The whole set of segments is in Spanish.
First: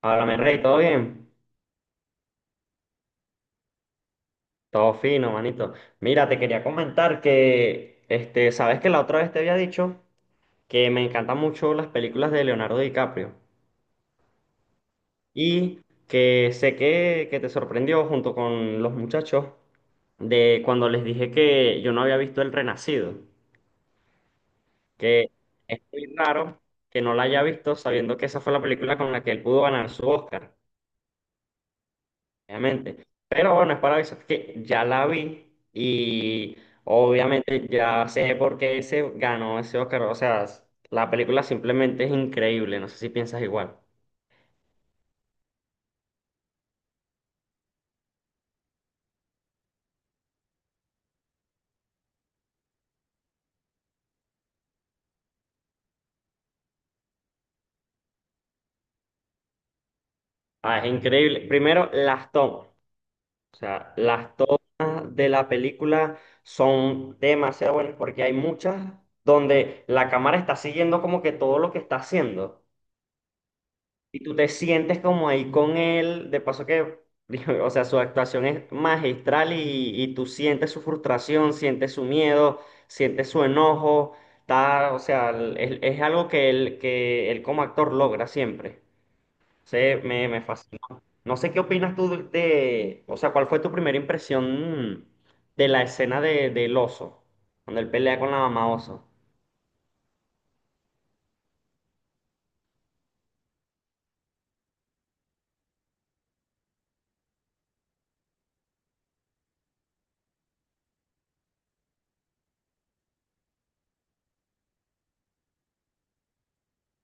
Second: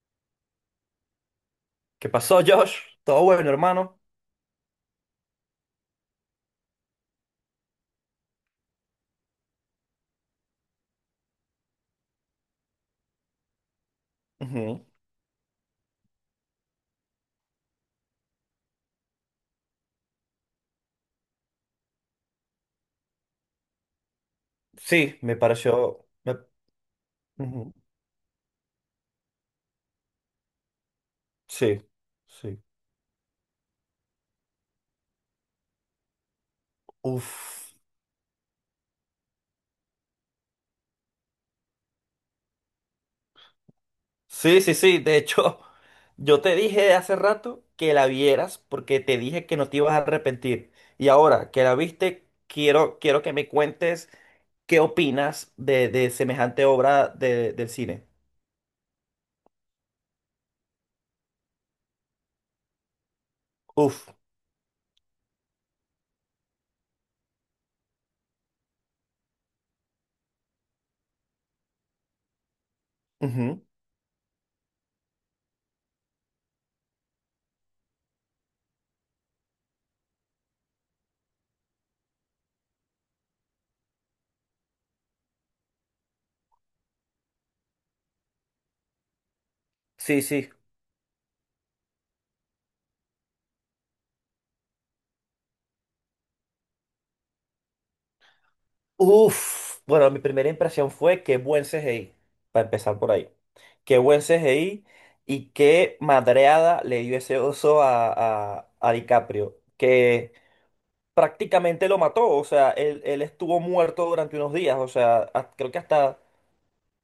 Háblame, Rey, ¿todo bien? ¿Qué pasó, Josh? Todo bueno, hermano. Todo fino, manito. Mira, te quería comentar que sabes que la otra vez te había dicho que me encantan mucho las películas de Leonardo DiCaprio Ujú. y que sé que te sorprendió junto con los muchachos de cuando les dije que yo no había visto El Renacido, Sí, que me es pareció. muy raro que no la haya Ujú. visto sabiendo que esa fue la película con la que él pudo ganar su Oscar. Sí, sí. Obviamente. Pero bueno, es para eso que ya la vi y obviamente Uf. ya sé por qué se ganó ese Oscar. O sea, la película simplemente es increíble. No sé si piensas igual. Sí, sí, sí. De hecho, yo te dije de hace rato que la vieras porque te dije que no te ibas a arrepentir. Y ahora que la viste, quiero que me cuentes qué opinas de semejante obra del cine. Ah, es increíble. Primero, las tomas. O sea, Uf. las tomas de la película son demasiado buenas porque hay muchas donde la cámara está siguiendo como que todo lo que está haciendo. Ujú. Y tú te sientes como ahí con él, de paso que, o sea, su actuación es magistral y tú sientes su frustración, sientes su miedo, sientes su enojo, está, o sea, es, algo que él como actor logra siempre. Se, Sí, me, me sí. fascinó. No sé qué opinas tú de- o sea, ¿cuál fue tu primera impresión de la escena de, del oso, cuando él pelea con la mamá oso? Uf, bueno, mi primera impresión fue qué buen CGI, para empezar por ahí. Qué buen CGI y qué madreada le dio ese oso a DiCaprio, que prácticamente lo mató. O sea, él estuvo muerto durante unos días. O sea, creo que hasta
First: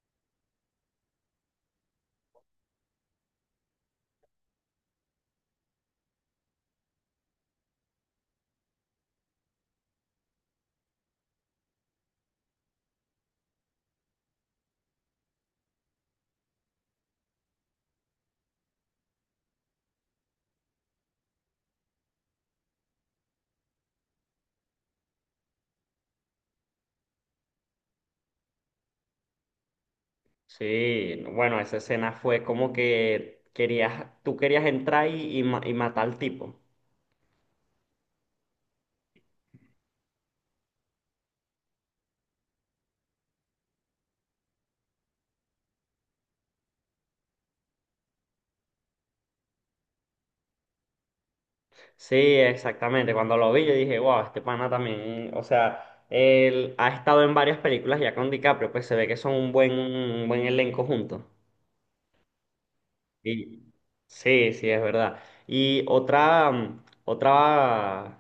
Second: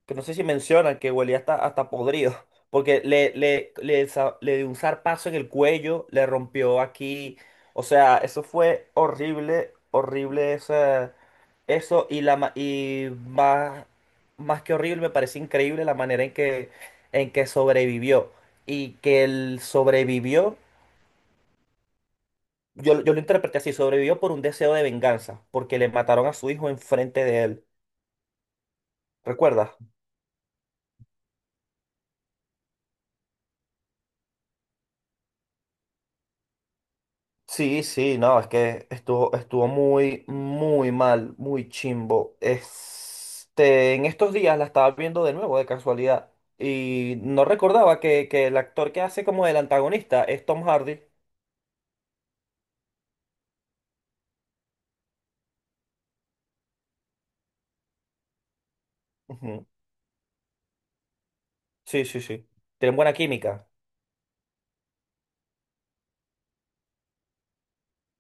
que no sé si mencionan que huelía hasta podrido, porque le dio un zarpazo en el cuello, le rompió aquí. O sea, eso fue horrible, horrible esa- eso, y, la, ma- Y más, más que horrible, me parece increíble la manera en que sobrevivió, y que él sobrevivió. Yo lo interpreté así, sobrevivió por un deseo de venganza, porque le mataron a su hijo enfrente de él, ¿recuerdas? Sí, no, bueno, esa escena fue como que querías, tú querías entrar y y matar al tipo. Sí, sí, no, es que estuvo muy, muy mal, muy chimbo. Este, en estos días la estaba viendo de nuevo de casualidad y no recordaba que el actor que hace como el antagonista es Tom Hardy. Sí, exactamente. Cuando lo vi, yo dije, wow, este pana también, o sea, él ha estado en varias películas ya con DiCaprio, pues se ve que son Ujú. Un buen elenco juntos. Sí, sí, sí. Tienen buena Y química. sí, sí, es verdad. Y otra, otra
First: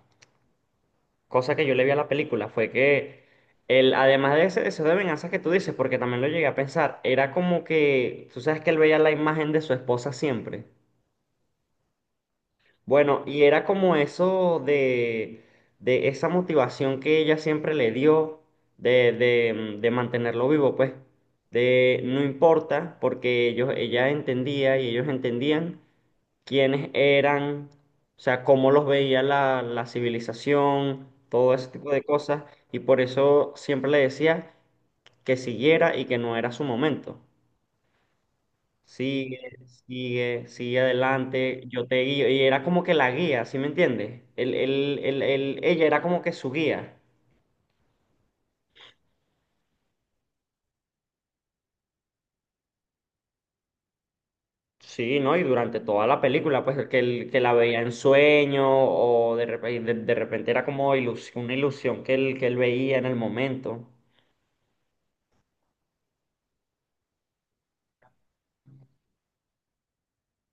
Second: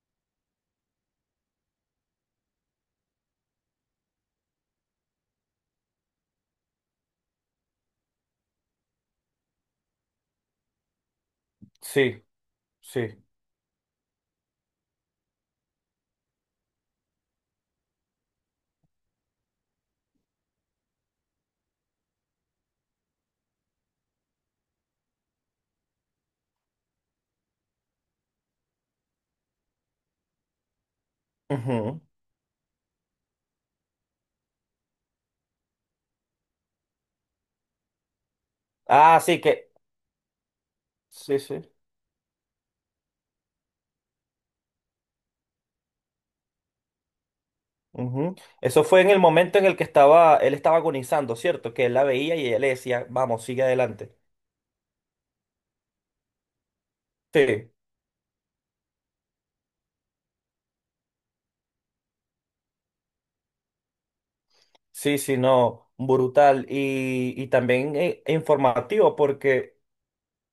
cosa que yo le vi a la película fue que él, además de ese deseo de venganza que tú dices, porque también lo llegué a pensar, era como que, tú sabes que él veía la imagen de su esposa siempre. Sí, sí. Bueno, y era como eso de esa motivación que ella siempre le dio de mantenerlo vivo, pues, de no importa, porque ellos, ella entendía y ellos entendían quiénes eran, o sea, cómo los veía la civilización, todo ese tipo Ujú. de cosas, y por eso siempre le decía que siguiera y que no era su momento. Ah, sí, Sigue, que... sigue, sigue Sí, adelante, sí. yo te guío, y era como que la guía, ¿sí me entiendes? Ella era como que su guía. Ujú. Eso fue en el momento en el que estaba, él estaba agonizando, ¿cierto? Que él la veía y ella le decía, vamos, sigue adelante. Sí, ¿no? Y durante toda la película, pues que, él- que la Sí. veía en sueño o de repente, de repente era como ilusión, una ilusión que él veía en el momento. Sí, sí, no, brutal y también informativo porque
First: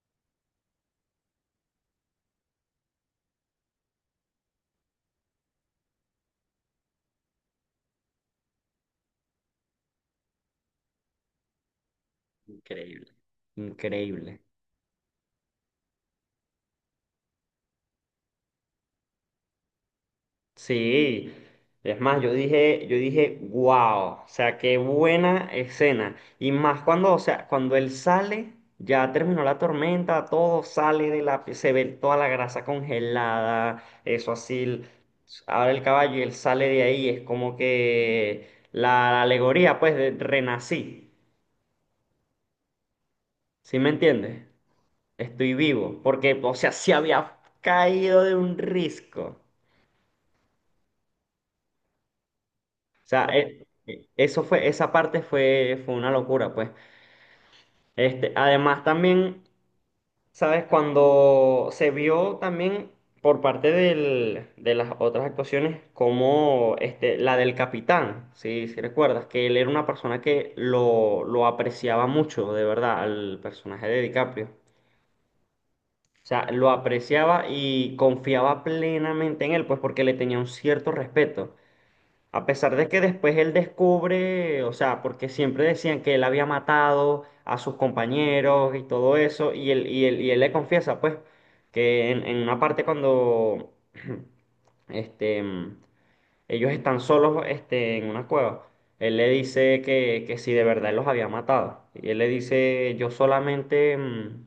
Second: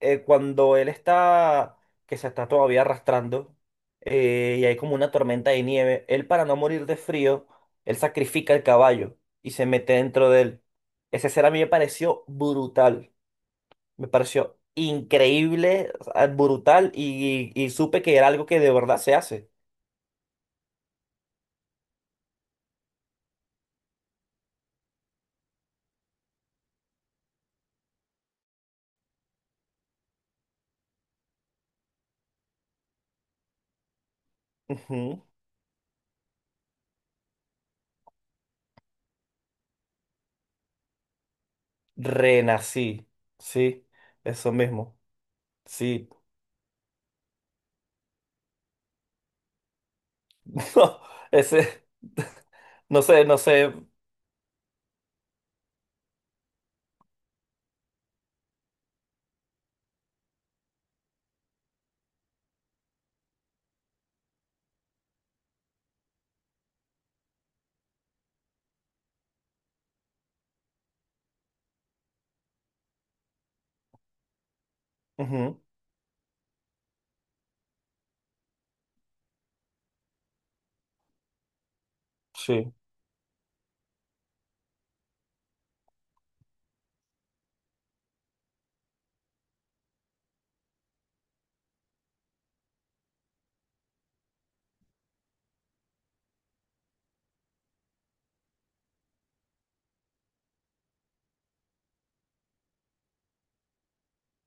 cuando él está, que se está todavía arrastrando y hay como una tormenta de nieve, él, para no morir de frío, él sacrifica el caballo y se mete dentro de él. Esa escena a mí me pareció Increíble, brutal, me increíble. pareció increíble. O sea, brutal y, y supe que era algo que de verdad se hace. Sí, es más, yo dije, wow, o sea, qué buena escena. Y más cuando, o sea, cuando él sale, ya terminó la tormenta, todo sale de la, se ve toda la grasa congelada, eso así. Ujú. Ahora el caballo y él sale de ahí, es como que la alegoría, pues, de renací. Renací, ¿Sí sí, me entiendes? eso mismo, Estoy vivo, sí. porque, o sea, se había caído de un risco. No, ese, no O sea, sé, no sé. Eso fue, esa parte fue, fue una locura, pues. Este, además también, ¿sabes? Cuando se vio también por parte del- de las otras actuaciones, como este, la del capitán, si recuerdas, que él era una persona que lo apreciaba mucho, de verdad, al personaje de DiCaprio. Ujú, O sea, lo apreciaba y confiaba plenamente en él, pues porque le tenía un cierto respeto. A sí. pesar de que después él descubre, o sea, porque siempre decían que él había matado a sus compañeros y todo eso, y él le confiesa, pues, que en una parte cuando este, mm, ellos están solos este, en una cueva, él le dice que si de verdad él los había matado. Y él le dice, yo solamente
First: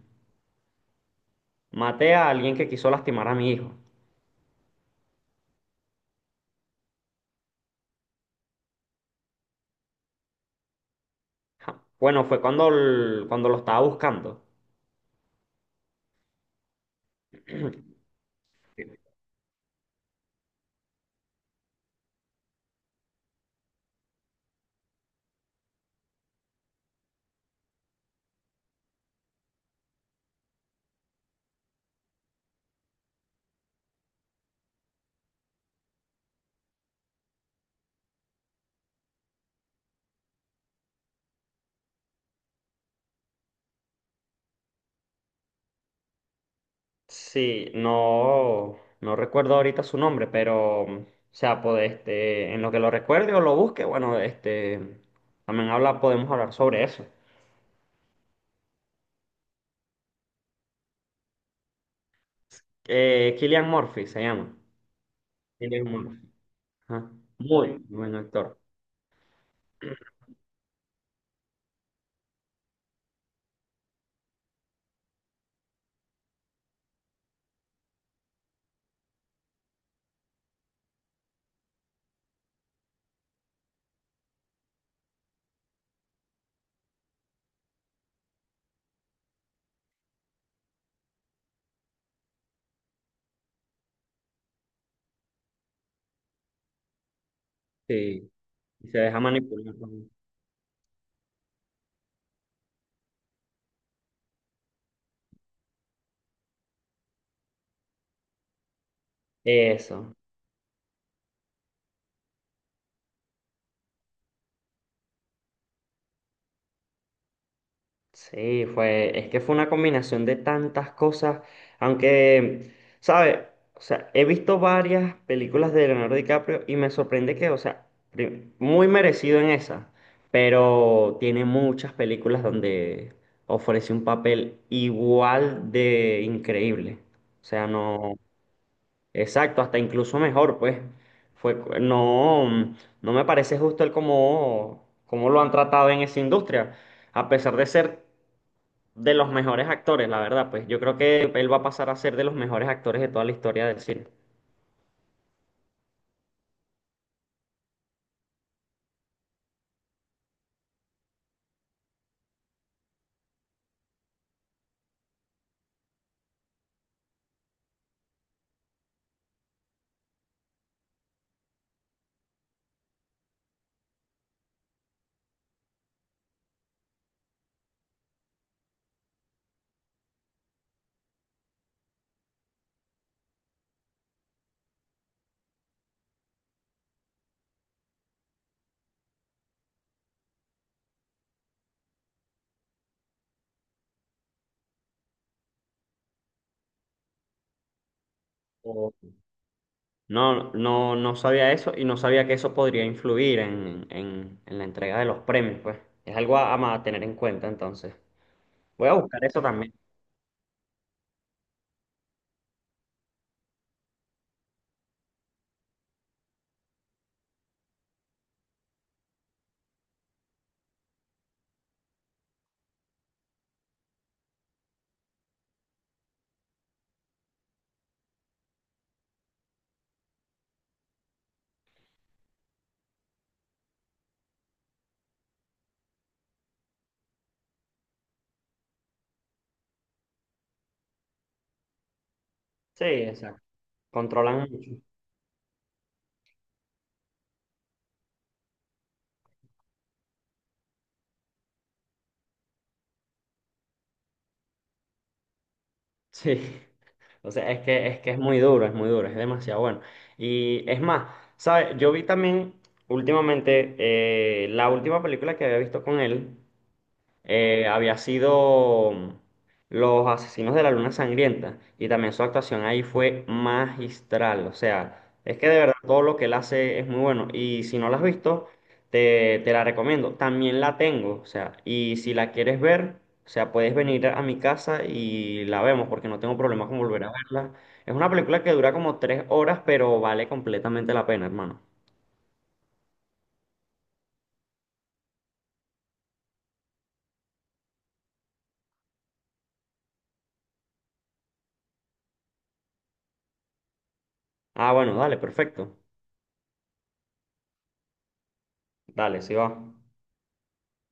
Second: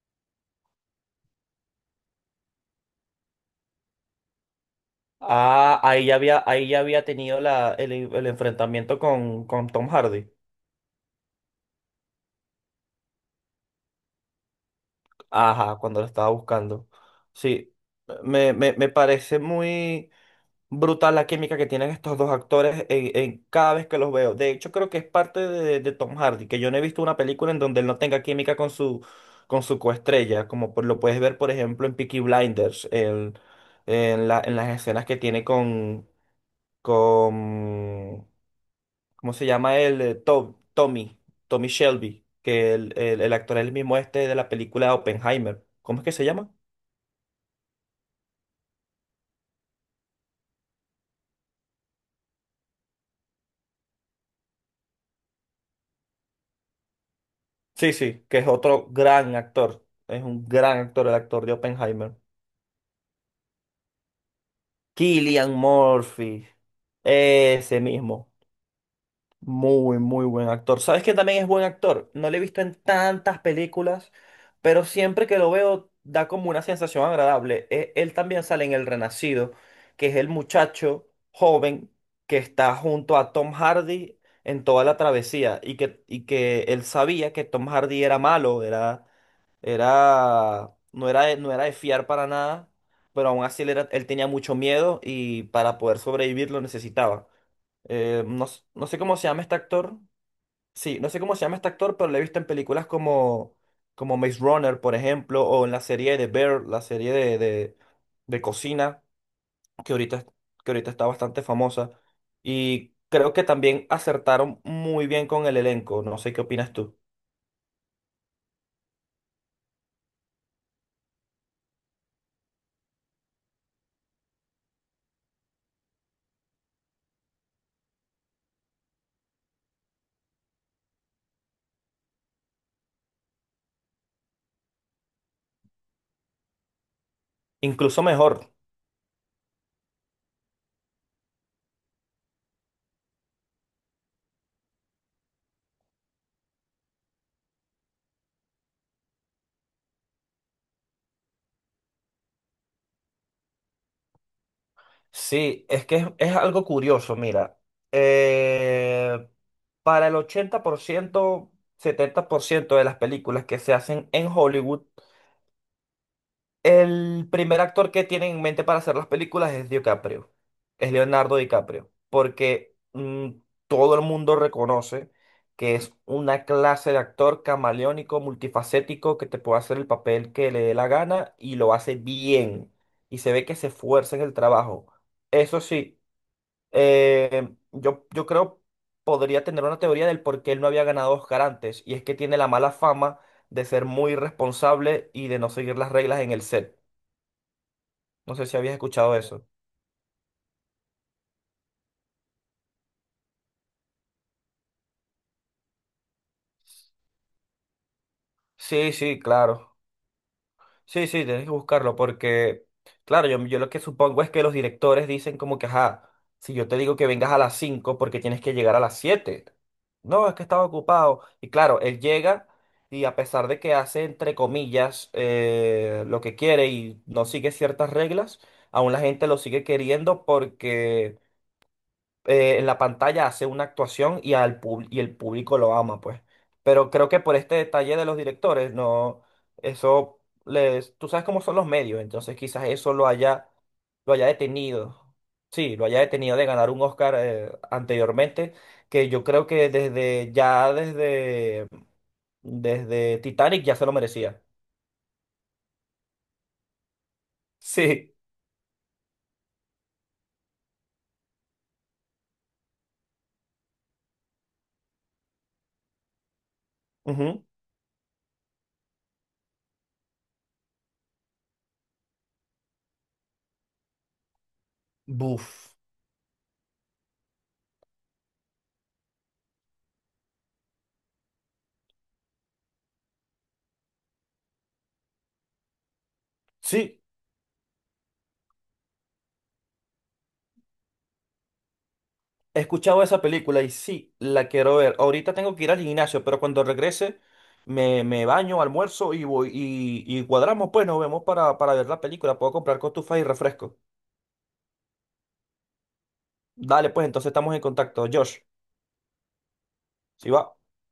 maté a alguien que quiso lastimar a mi hijo. Ah, ahí ya había tenido el enfrentamiento con Tom Hardy. Ja. Bueno, fue cuando, el- cuando lo estaba buscando. Ajá, cuando lo estaba buscando. Sí, me parece muy... brutal la química que tienen estos dos actores en cada vez que los veo. De hecho, creo que es parte de Tom Hardy, que yo no he visto una película en donde él no tenga química con con su coestrella, como lo puedes ver, por ejemplo, en Peaky Blinders, en las escenas que tiene con, ¿cómo se llama él? Tommy, Tommy Shelby, que el actor es el mismo este de la película Oppenheimer. ¿Cómo es que se llama? Sí, no, no recuerdo ahorita su nombre, pero, o sea, pues, este, en lo que lo recuerde o lo busque, bueno, este, también habla, podemos hablar sobre eso. Sí, sí, que es otro gran actor. Es un gran actor, el actor de Oppenheimer. Cillian Murphy se llama. Killian Cillian Murphy. Murphy. Ajá. Ese Muy buen mismo. actor. Muy, muy buen actor. ¿Sabes que también es buen actor? No lo he visto en tantas películas, pero siempre que lo veo da como una sensación agradable. Él también sale en El Renacido, que es el muchacho joven que está junto a Tom Hardy en toda la travesía, y que él sabía que Tom Hardy era malo, era era, no era de, no era de fiar para nada, pero aún así él, él tenía mucho miedo y para poder sobrevivir lo necesitaba. Sí, No y se sé cómo deja se llama este manipular. Por- actor. Sí, no sé cómo se llama este actor, pero lo he visto en películas como, como Maze Runner, por ejemplo, o en la serie de Bear, la serie de cocina, que eso. Que ahorita está bastante famosa. Y creo que también acertaron muy bien con el elenco. No sé qué opinas tú. Sí, fue, es que fue una combinación de tantas cosas, aunque, ¿sabes? O sea, he visto varias películas de Leonardo DiCaprio y me sorprende que, o sea, prim- muy merecido en esa, pero tiene muchas películas donde ofrece un papel igual de increíble. O sea, Incluso no, mejor. exacto, hasta incluso mejor, pues. Fue, cu- no, no me parece justo el cómo, cómo lo han tratado en esa industria a pesar de ser de los mejores actores, la verdad, pues yo creo que él va a pasar a ser de los mejores actores de toda la historia del cine. Sí, es que es algo curioso, mira. eh, para el 80%, 70% de las películas que se hacen en Hollywood, el primer actor que tienen en mente para hacer las películas es DiCaprio, es Leonardo DiCaprio, porque todo el mundo reconoce que es una clase de actor camaleónico, multifacético, que te puede hacer el papel que le dé la gana y lo hace bien. Y se ve que se esfuerza en el trabajo. Eso sí, yo creo podría tener una teoría del por qué él no había ganado Oscar antes, y es que tiene la mala fama de ser muy irresponsable y de no seguir las reglas en el set. No sé si habías O- escuchado eso. no, no, no sabía eso y no sabía que eso podría influir en la entrega de los premios, pues. Es algo a tener en cuenta, entonces. Voy Sí, a sí, buscar eso también. claro. Sí, sí, tienes que buscarlo porque, claro, yo lo que supongo es que los directores dicen como que, ajá, si yo te digo que vengas a las 5 porque tienes que llegar a las 7. No, es que estaba ocupado. Y claro, él llega, y a pesar de que hace, entre comillas, lo que quiere y no sigue ciertas reglas, aún la gente lo sigue queriendo porque en la pantalla hace una actuación, y y el público lo ama, pues. Pero creo que por este detalle de los directores, no, eso les, tú sabes cómo son los medios, entonces quizás Sí, eso exacto. Lo haya Controlan mucho. detenido. Sí, lo haya detenido de ganar un Oscar anteriormente, que yo creo que desde Titanic ya se lo merecía. Sí. O sea, es que, es que Sí. es muy duro, es muy duro, es demasiado bueno. Y es más, ¿sabes? Yo vi también últimamente la última película que había visto con él. Ujú. Había sido Los Asesinos de la Luna Sangrienta y también su actuación ahí fue magistral, o sea, es que de verdad Buf. todo lo que él hace es muy bueno y si no la has visto, te la recomiendo, también la tengo, o sea, y si la quieres ver, o sea, puedes venir a mi casa y la vemos porque no tengo problema con Sí, volver a verla. Es una película que dura como 3 horas, pero vale completamente la pena, hermano. he escuchado esa película y sí, la quiero ver. Ahorita tengo que ir al gimnasio, pero cuando regrese me baño, almuerzo y voy, y cuadramos, pues nos vemos para ver la película. Puedo comprar cotufas y refresco. Ah, bueno, dale, perfecto. Dale, pues entonces estamos en contacto. Josh, Dale, sí va. si va.